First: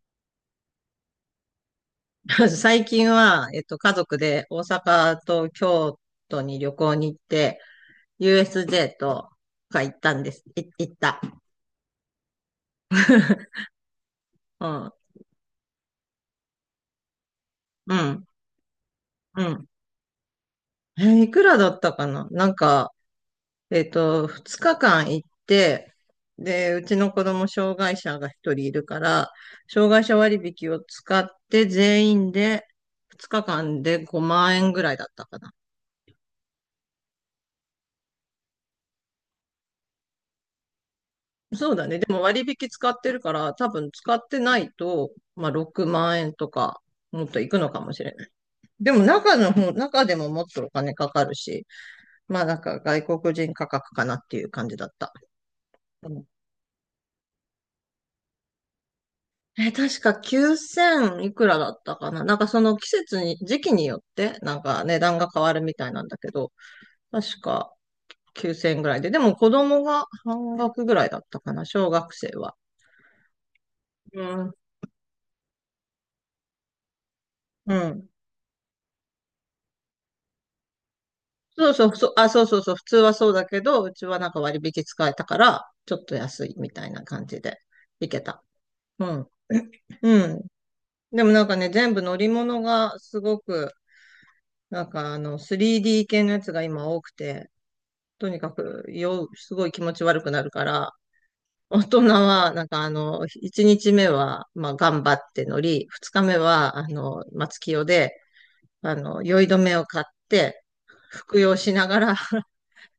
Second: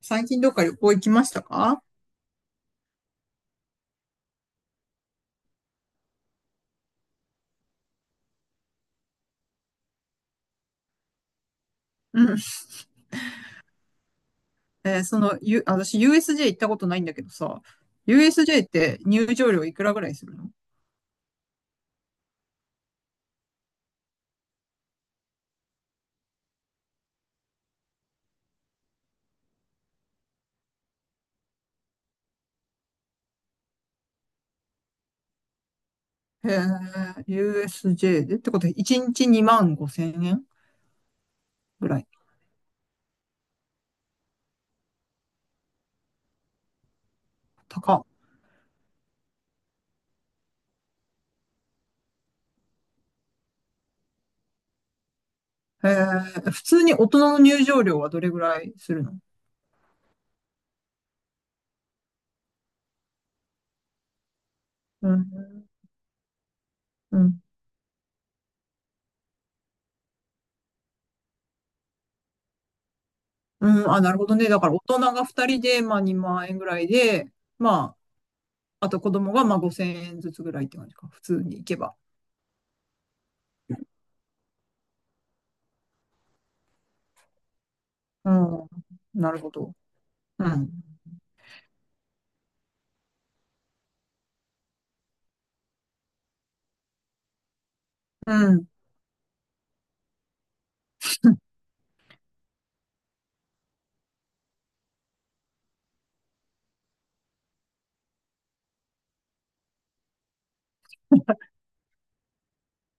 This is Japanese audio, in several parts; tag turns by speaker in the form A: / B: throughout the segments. A: 最近どっか旅行行きましたか？
B: 最近は、家族で大阪と京都に旅行に行って、USJ とか行ったんです。行った。
A: うん。
B: うん。
A: 私 USJ 行ったことないんだけどさ、
B: うん。
A: USJ って入
B: う
A: 場料
B: ん。
A: いくらぐらいするの？
B: いくらだったかな、なんか、2日間行って、で、うちの子供障害者が一人いるから、障害者割引を使って全員で2日間で5万円ぐらいだったか。
A: へえ、USJ でってことで、1日2万5千円
B: そうだ
A: ぐ
B: ね。
A: らい。
B: でも割引使ってるから、多分使ってないと、まあ6万円とか、もっといくのかも
A: 高
B: しれ
A: っ。
B: ない。でも中の方、中でももっとお金かかるし、まあなんか外国人価格かなっていう感じだった。
A: へ
B: う
A: え、
B: ん。
A: 普通に大人の入場料はどれぐらいするの？
B: え、確か9000いくらだったかな。なんかその季節に、時期によって、なんか値
A: う
B: 段が変わる
A: ん。
B: みたいなんだけど、
A: うん。
B: 確か9000ぐらいで。でも子供が半額ぐらいだったかな、小学生は。
A: うん。あ、なる
B: う
A: ほどね。
B: ん。
A: だから大人が2人で、まあ2万円ぐらいで、
B: う
A: ま
B: ん。
A: あ、あと子供がまあ5千円ずつぐらいって感じか。普通に行
B: そう
A: け
B: そ
A: ば。
B: う、そう、あ、そうそうそう、普通はそうだけど、うちはなんか割引使えたから、ちょっと安いみたいな感じで行け
A: う
B: た。
A: ん。
B: うん。
A: なるほど。
B: うん。
A: うん。
B: でもなんかね、全部乗り物がすごく、なんかあの、3D 系のやつが今多くて、とに
A: う
B: か
A: ん。
B: く、すごい気持ち悪くなるから、大人は、なんかあの、1日目は、まあ、頑張って乗り、2日目は、あの、松清で、あの、酔い止めを買って、服用しながら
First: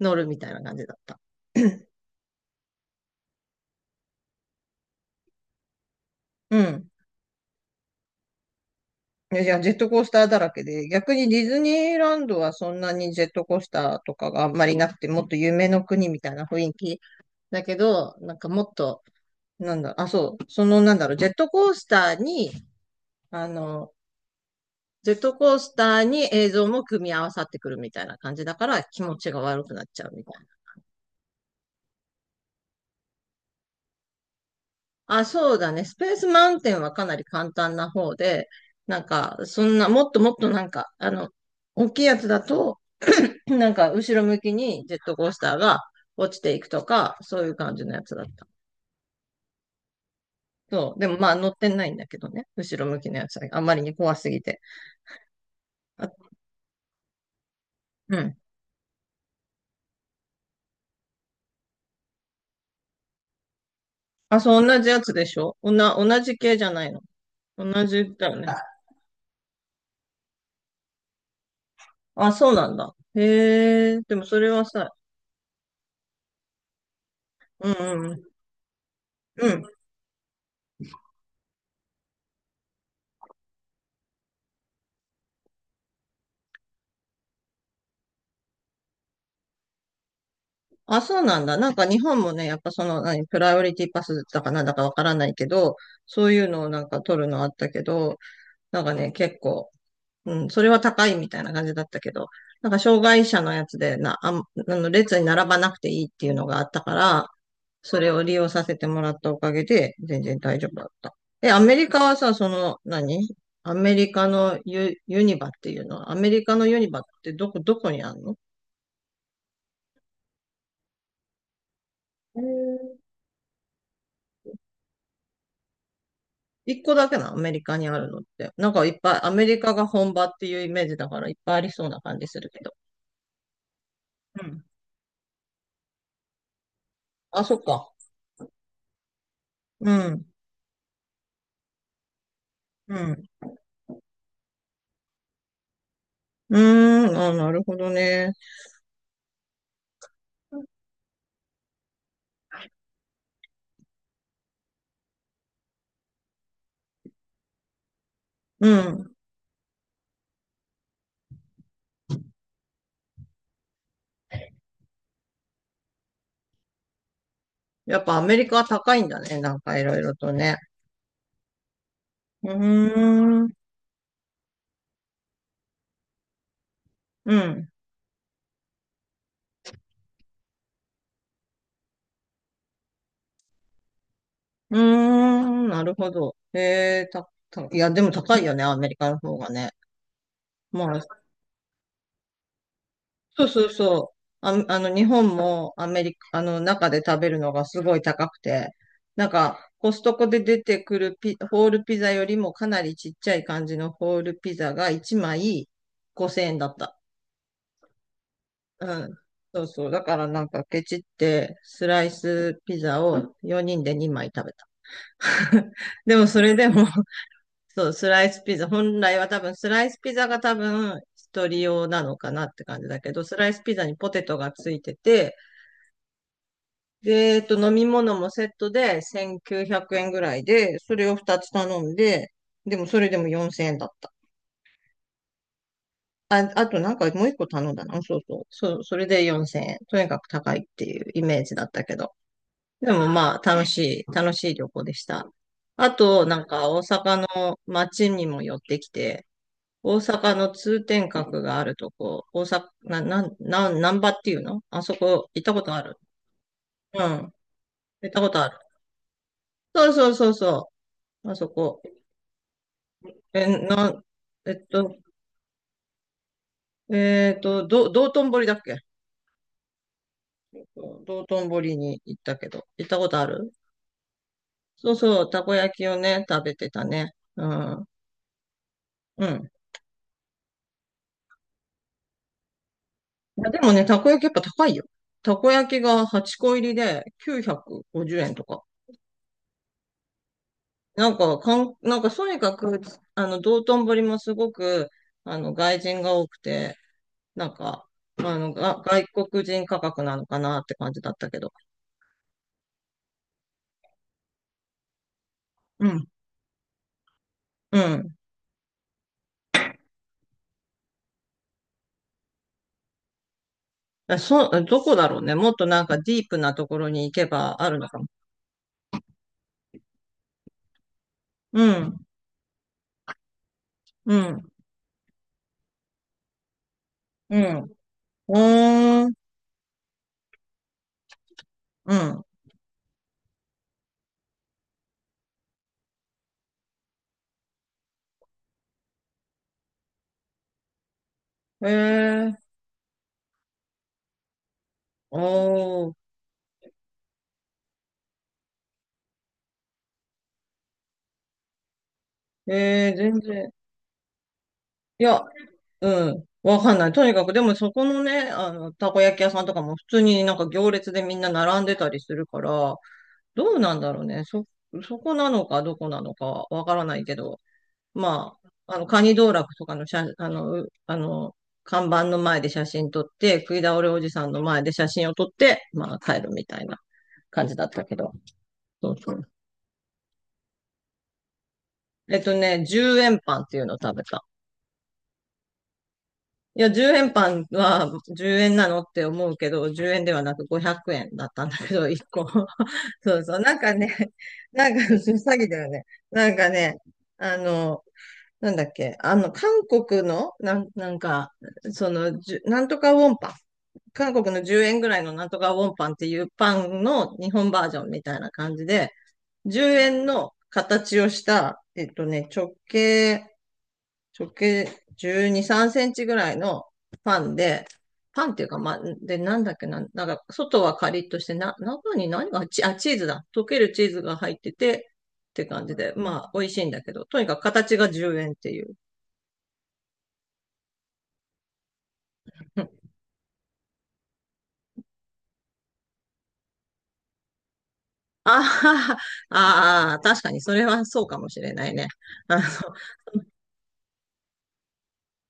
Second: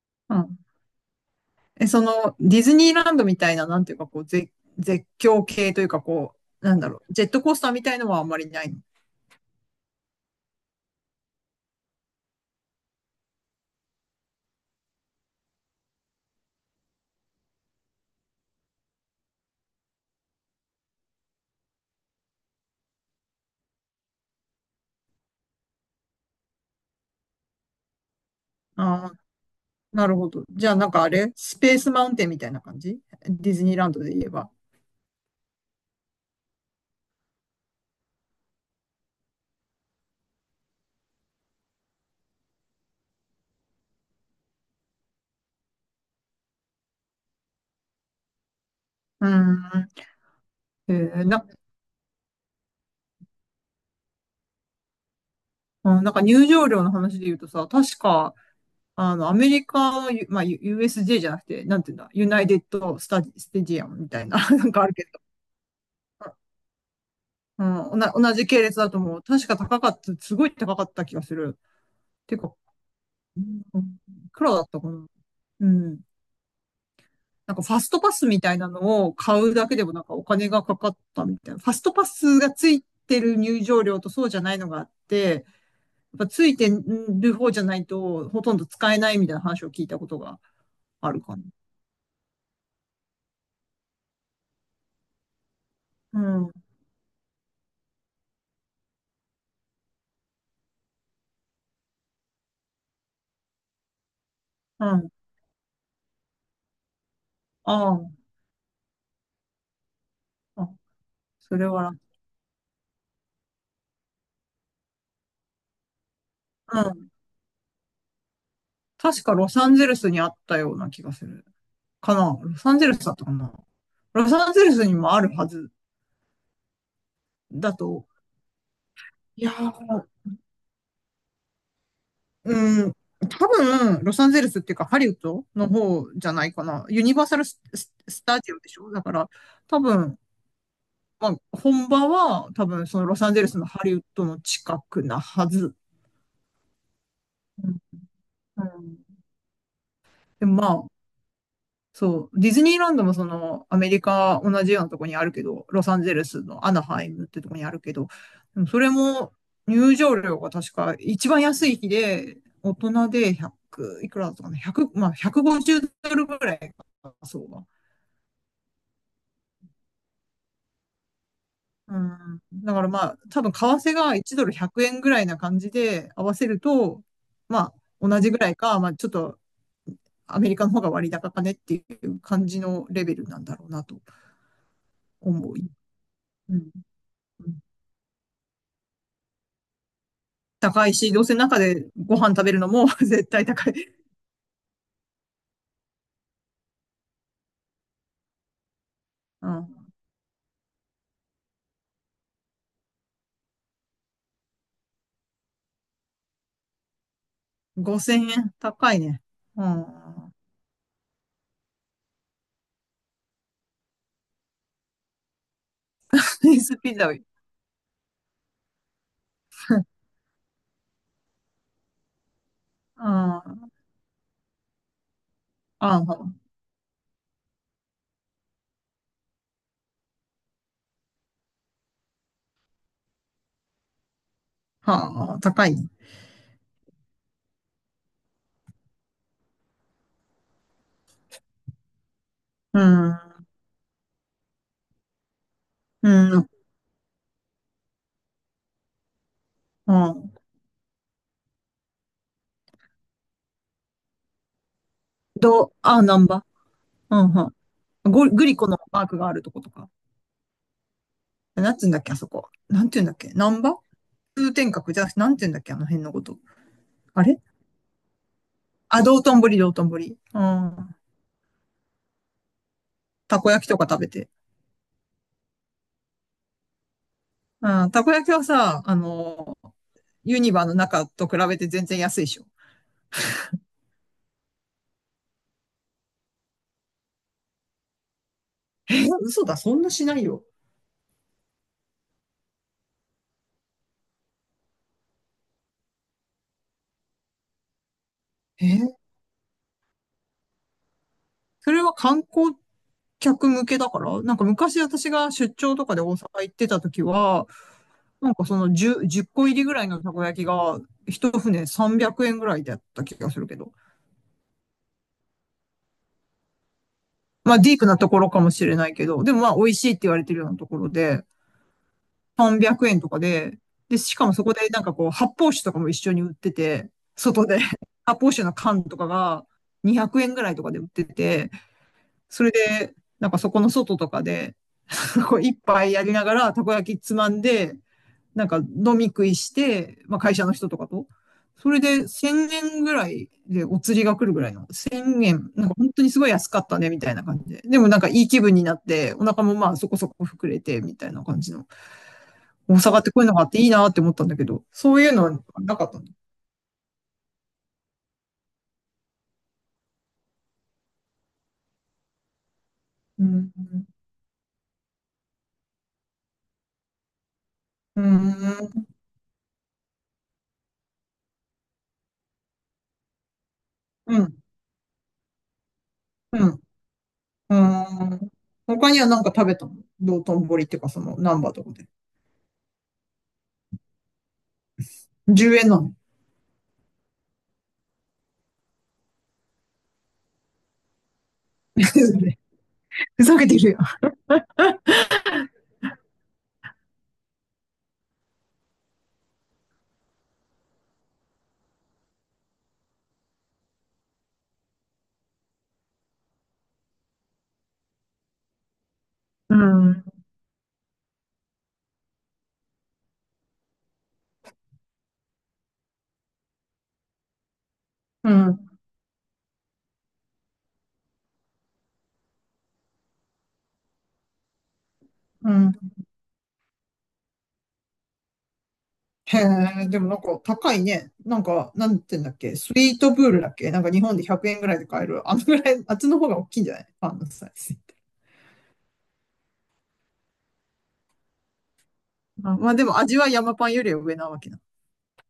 B: 乗る
A: う
B: みたい
A: ん。
B: な感じだった。
A: え、その、ディズニーランドみたいな、なんていうか、こう、絶叫系というか、こ
B: う
A: う、なんだ
B: ん。
A: ろう、ジェットコースターみたいのはあんまりないの？
B: いやいや、ジェットコースターだらけで、逆にディズニーランドはそんなにジェットコースターとかがあんまりなくて、もっと夢の国みたいな雰囲気だけど、なんかもっと、なんだ、あ、そう、そのなんだろう、ジェットコースターに、あの、ジェットコースターに映像も組み合わさってくるみたいな感じだから気
A: ああ、
B: 持ちが悪くなっち
A: な
B: ゃう
A: る
B: み
A: ほ
B: たい
A: ど。
B: な。
A: じゃあ、なんかあれスペースマウンテンみたいな感じ？ディズニーランドで言えば。
B: あ、そうだね。スペースマウンテンはかなり簡単な方で、なんか、そんな、もっともっとなんか、あの、大きいやつだと、なんか後ろ向きにジェットコースターが落ちていくとか、そういう感じのやつだった。
A: うん。え
B: そう。でも
A: ー、
B: まあ
A: な、
B: 乗ってないんだけどね。後ろ向きのやつはあまりに怖すぎて。
A: うん。
B: あ、
A: なんか入場料の話で言うとさ、確
B: う
A: か、
B: ん。
A: アメリカの、ゆまあ、U- s j じゃなくて、なんていうんだ、ユナイテッドスタジ、ステジアムみたいな、
B: あ、そ
A: な
B: う、
A: ん
B: 同
A: かあ
B: じ
A: る
B: や
A: け
B: つ
A: ど。
B: でしょ、同じ系じゃないの。
A: うん、
B: 同じだ
A: 同
B: よね。
A: じ系列だと思う。確か高かった、すごい高かった気がする。
B: あ、
A: て
B: そ
A: か、
B: うなんだ。
A: う
B: へ
A: ん。
B: え、でもそれ
A: 黒だ
B: は
A: ったか
B: さ、
A: な。うん。なんか
B: う
A: ファスト
B: ん。
A: パ
B: うん、
A: スみたいなのを買
B: う
A: う
B: ん。
A: だけでもなんかお金がかかったみたいな。ファストパスがついてる入場料とそうじゃないのがあって、やっぱついてる方じゃないとほとんど使えないみたいな話を聞いたことが
B: あ、
A: ある
B: そう
A: か
B: な
A: な。
B: んだ。なんか日本もね、やっぱその、何、プライオリティパスだかなんだかわからないけど、
A: う
B: そうい
A: ん。
B: う
A: う
B: のをなんか取るのあったけど、なんかね、結構、うん、それは高いみたいな感じだったけど、なんか障害者のやつでな、あん、あの
A: ん。
B: 列に並ばなくていいっていうのがあったから、
A: あ
B: それ
A: あ。
B: を利用させてもらったおかげで、全然大丈
A: あ、
B: 夫だった。え、
A: そ
B: ア
A: れ
B: メリ
A: は
B: カはさ、その、何アメリカのユニバっていうのは、アメリカのユニ
A: 楽、
B: バ
A: う
B: っ
A: ん。
B: てどこ、どこにあるの？
A: 確かロサンゼルスにあったような気がする。
B: え
A: ロサンゼル
B: ー
A: スだったかな。ロサンゼルスにもあるはず
B: 一個だけなの、アメリ
A: だ
B: カにあ
A: と、
B: るのって。なんかいっぱい、ア
A: い
B: メ
A: や
B: リカが
A: ー、
B: 本場っていうイメージだからいっぱいありそうな感じするけど。
A: うん、多分、ロサンゼ
B: う
A: ルスっ
B: ん。
A: ていうか、ハリウッドの方じゃないかな。ユニバーサ
B: あ、
A: ル
B: そ
A: ス、
B: っか。
A: ススタジオでしょ。だから、多
B: う
A: 分、
B: ん。
A: まあ、本場は、多分、
B: う
A: そのロ
B: ん。
A: サンゼルスのハリウッドの近くなはず。
B: うーん、あ、なる
A: う
B: ほ
A: ん。
B: どね。
A: うん。でもまあ、そう、ディズニーランドもその、アメリカ同じようなとこにあるけど、ロサンゼルスのアナハイムってとこにあるけど、で
B: う
A: もそれ
B: ん。
A: も入場料が確か一番安い日で、大人で100、いくらだったかな、100、まあ150ドルぐらいか、そうだ。
B: やっぱアメリカは高いんだね。なんかいろいろとね。
A: うん。
B: うー
A: だからまあ、多
B: ん、
A: 分為替が1ドル100円ぐらいな感じで合わせると、
B: うん、
A: まあ、同じぐらいか、まあちょっと、アメリカの方が割高かねっていう感じのレベルなんだろうなと
B: うー
A: 思う。
B: ん、なるほど。
A: うん。
B: えー、た、
A: うん。
B: た、いや、でも高いよね、アメリカの方がね。
A: 高
B: ま
A: いし、
B: あ、
A: どうせ中でご飯食べるのも 絶
B: そ
A: 対
B: うそう
A: 高い。
B: そう。あ、あの、日本もアメリカ、あの、中で食べるのがすごい高くて、なん
A: う
B: か、
A: ん。
B: コストコで出てくるホールピザよりもかなりちっちゃい感じのホールピザが1枚5000円だった。
A: 5000円高い
B: うん。
A: ね。
B: そ
A: う
B: う
A: ん。
B: そう。だからなんかケチってスライスピザを4人で2枚食べた。でもそ
A: ス
B: れ
A: イ
B: で
A: ス
B: も、
A: ピ ザ、うん。
B: そう、スライスピザ、本来は多分スライスピザが多分一人用なのかなって感じだけど、スライス
A: あ
B: ピザにポテトがついてて、
A: あ、
B: で、飲み物もセットで1900円ぐらいで、それを2つ頼んで、でもそれでも4000円だった。
A: はあ、高いね。
B: あ、あとなんかもう一個頼んだな。そうそう。そう、それで4000円。とにかく高いっていうイメージだったけど。
A: う
B: でも
A: ん。
B: まあ、楽しい、楽しい旅行でした。あ
A: う
B: と、なん
A: ん。
B: か大阪の街にも寄ってきて、
A: う
B: 大阪
A: ん。
B: の通天閣があるとこ、大阪、なんばっていうのあそこ行ったことある？
A: あ、ナンバ。
B: うん。
A: うん、はん。
B: 行った
A: ゴ
B: こと
A: グ
B: あ
A: リ
B: る。
A: コのマークがあるとことか。
B: そうそうそうそう。あそ
A: なん
B: こ。
A: つうんだっけ、あそこ。なんて言うんだっけ。
B: え、
A: ナンバ
B: なん、え
A: 通
B: っ
A: 天閣
B: と、
A: じゃなくて、なんて言うんだっけ、あの辺のこと。あ
B: えっ
A: れ
B: と、ど、道頓堀だっけ？
A: あ、道頓堀、道頓堀。うん。
B: 道頓堀に行ったけど、行ったことあ
A: たこ
B: る？
A: 焼きとか食べて。
B: そうそう、たこ焼きをね、食べてたね。うん。
A: うん。たこ焼きはさ、
B: うん。
A: ユニバの中と比べて全然安いでしょ？
B: いやでもね、たこ焼きやっぱ高いよ。たこ焼きが8個入りで950円とか。
A: え嘘だ、そんなしないよ。
B: なんか、なんか、とにかく、あの、道頓堀もすごく、あの、外人が多くて、なんか、あの、
A: え
B: 外国人価格なのかなって感じだったけど。
A: それは観光客向けだからなんか昔私が出張
B: う
A: とかで
B: ん、
A: 大阪行ってた時は、
B: うん。
A: なんかその10、個入りぐらいのたこ焼きが、一船300円ぐらいだった気がするけど。
B: あそう、どこだろうね。もっとなんかディープなところに行け
A: ま
B: ば
A: あ
B: あ
A: ディ
B: る
A: ー
B: の
A: プ
B: か
A: な
B: も。
A: ところかもしれないけど、でもまあ美味しいって言われてるようなところで、
B: うん、
A: 300円とかで、で、
B: う
A: しかもそ
B: ん、
A: こでなんかこう発泡酒とかも一緒に売ってて、
B: う
A: 外で
B: ん。
A: 発泡酒の缶と
B: うー
A: か
B: ん、
A: が200円ぐらいとかで売ってて、
B: うん。
A: それで、なんかそこの外とかで、一杯やりながら、たこ焼きつまんで、なんか飲み食いして、まあ会社の人とかと。
B: へえ
A: それで
B: ー、
A: 1000円ぐらいでお釣りが来るぐらいの、
B: お
A: 1000円、なんか本
B: ー、
A: 当にすごい安かったね、みたいな感じで。でもなんかいい気分になって、お腹もまあそこそこ膨れて、みたいな感じの。大
B: えー、
A: 阪って
B: 全
A: こういうのがあっ
B: 然。
A: ていいなって思ったんだけど、そ
B: い
A: ういう
B: や、
A: のはなかったの。
B: うん。わかんない。とにかく、でもそこのね、あの、たこ焼き屋さんとかも普通になんか行列でみんな並んでたりするから、
A: う
B: ど
A: ん。
B: うなんだろうね。そこなのかどこなのかわからないけど、
A: う
B: まあ、あの、
A: ん。
B: カニ道楽とかの写、あの、うあの、看板の前で写真撮って、食い倒れおじ
A: う
B: さん
A: ん。
B: の前で写真を撮って、まあ帰る
A: う
B: み
A: ん。
B: た
A: う
B: いな感じだったけど。
A: ーん。
B: そ
A: 他
B: う
A: には
B: そう。
A: 何か食べたの？道頓堀っていうか、その、難波とかで。
B: 10円パンっていうのを食べた。
A: 10円なの？
B: いや、10円パンは10円なのって思うけど、10円ではなく500円だったんだけど、1個。そう
A: ふ
B: そ
A: ざ
B: う。
A: け
B: なん
A: てる
B: か
A: よ。
B: ね、なんか詐欺 だよね。なんかね、あの、なんだっけ、あの、韓国の、なんか、その、じゅなんとかウォンパン。韓国の10円ぐらいのなんとかウォンパンっていうパンの日本バージョンみたいな感じで、
A: う
B: 10
A: ん。
B: 円の形をした、えっとね、直径12、3センチぐらいのパンで、パ
A: う
B: ンっていうか、
A: ん。
B: まあ、で、なんだっけな、なんか、外はカリッとして、な、中に何が、チーズだ。溶けるチーズが入ってて、って
A: う
B: 感
A: ん。
B: じで、まあ、美味しいんだけど、とにかく形が10円っていう。
A: へえ、でもなんか高いね。なんか、なんて言うんだっ け。
B: う
A: ス
B: ん。
A: イートプールだっけ？なんか日本で100円ぐらいで買える。あのぐらい、あっちの方が大きいんじゃない？パンのサイズって。
B: ああ、ああ、確かにそれはそうかもしれないね。あ
A: あまあでも味は山パンよりは上なわけな。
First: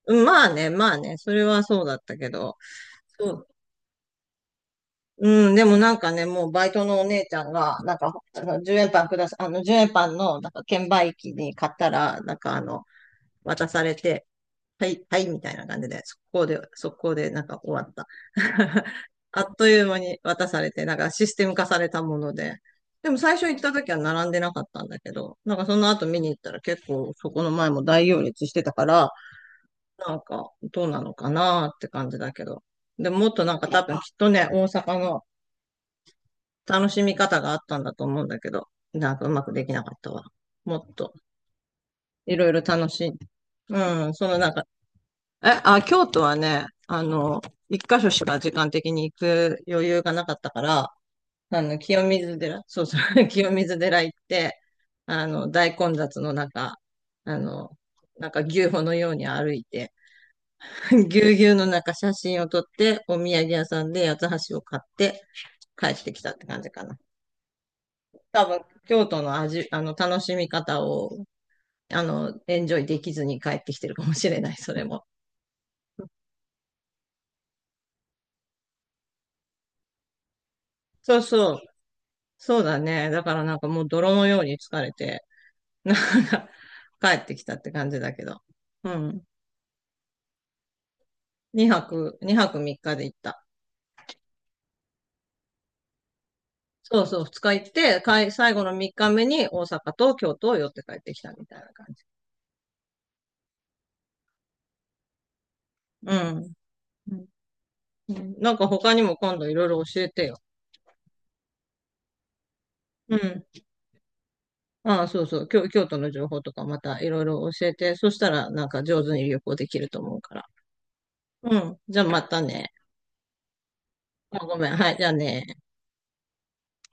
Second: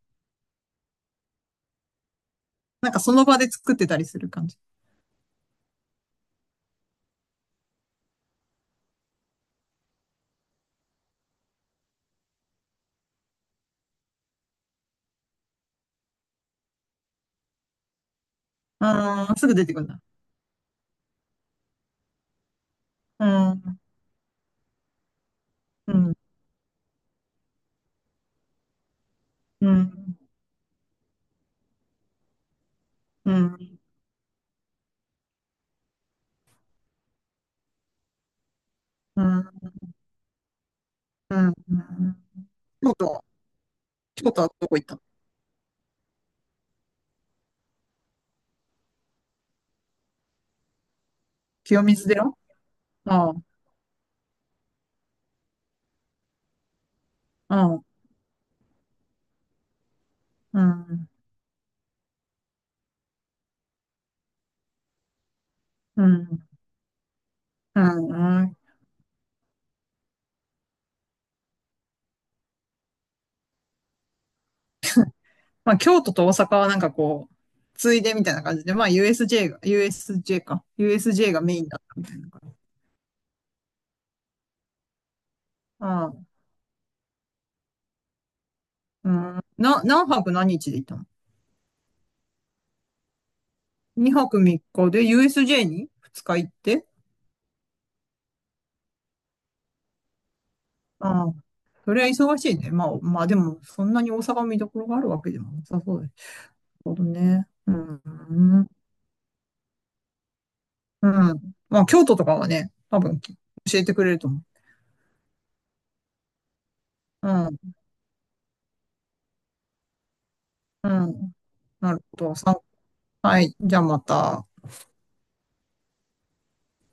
B: の、まあね、まあね、それはそうだったけど、
A: なんかその
B: そ
A: 場
B: う。
A: で作ってたりする感じ。
B: うん、でもなんかね、もうバイトのお姉ちゃんが、なんか、あの10円パンください、あの、10円パンの、なんか、券売機に買ったら、なんか、あの、渡されて、はい、はい、みたいな感じで、速攻で、速攻で、なんか終わった。
A: ああ、
B: あ
A: すぐ
B: っ
A: 出
B: と
A: て
B: い
A: くる
B: う
A: ん
B: 間
A: だ。
B: に渡されて、なんかシステム化されたもので。でも
A: う
B: 最初行った
A: ん、
B: 時は並んでなかったんだけど、なんかその
A: う
B: 後
A: ん、
B: 見に行ったら結構そこの前も大行列してたから、
A: う
B: な
A: ん、
B: んかどうなのかなって感じだけど。でももっ
A: う
B: となんか
A: ん、
B: 多分きっとね、大阪の楽しみ方があったんだと思うんだけど、なん
A: う
B: かうま
A: ん、
B: くできなかったわ。もっと、
A: うん。
B: いろいろ楽
A: 京
B: しい。
A: 都、
B: うん、そ
A: 京
B: の
A: 都
B: な
A: は
B: んか、
A: どこ行った？
B: え、あ、京都はね、あの、一箇所しか時間的に行く余裕がなかったから、あの、
A: 清水
B: 清
A: 寺。
B: 水寺、そうそう、
A: ああ、
B: 清水寺行って、あの、大混雑の中、あ
A: う
B: の、
A: ん、
B: なんか牛歩のように歩いて、
A: う ん、
B: ぎゅうぎゅうの中写真を撮って、お土産屋さんで八つ橋を買って帰
A: う
B: っ
A: ん、う
B: てきたって
A: ん。
B: 感じかな。
A: う
B: 多
A: ん。
B: 分、京都の、あの、楽しみ方を、あの、エンジョイできずに帰ってきてるかもしれない、それも。
A: まあ、京都と大阪はなんかこう、ついでみたいな感じで、まあ、USJ が、USJ か。
B: そう
A: USJ が
B: そ
A: メ
B: う、
A: インだったみたいな感じ。
B: そうだね。だからなんかもう泥のように疲れて、なん
A: ああ、
B: か、帰ってきたって感じだけど。う
A: う
B: ん。
A: ん。何泊何日で行ったの
B: 2泊3日で行った。
A: ?2 泊3日で USJ に2日行って。
B: そうそう、2日行って、かい、最後の3日目に大阪と京都を寄って帰ってき
A: あ
B: た
A: あ、
B: みたいな感
A: それ
B: じ。
A: は忙しいね。まあでも、そんなに大阪見どころがあるわけでもなさそうで
B: う
A: す。
B: ん。
A: なるほど
B: うん。
A: ね。うん、
B: なん
A: う
B: か
A: ん。
B: 他にも今度いろいろ教えてよ。
A: まあ、京都とかはね、多
B: う
A: 分教
B: ん。
A: えてくれると思
B: ああ、そうそう、京都の情報とかまたいろい
A: う。
B: ろ
A: う
B: 教え
A: ん、
B: て、そしたらなんか上手に旅行できると思うから。
A: うん。
B: うん。
A: なる
B: じゃあ
A: ほ
B: ま
A: ど。
B: た
A: さん
B: ね。
A: はい。じゃあま
B: あ、
A: た。
B: ごめん。はい、じゃあね。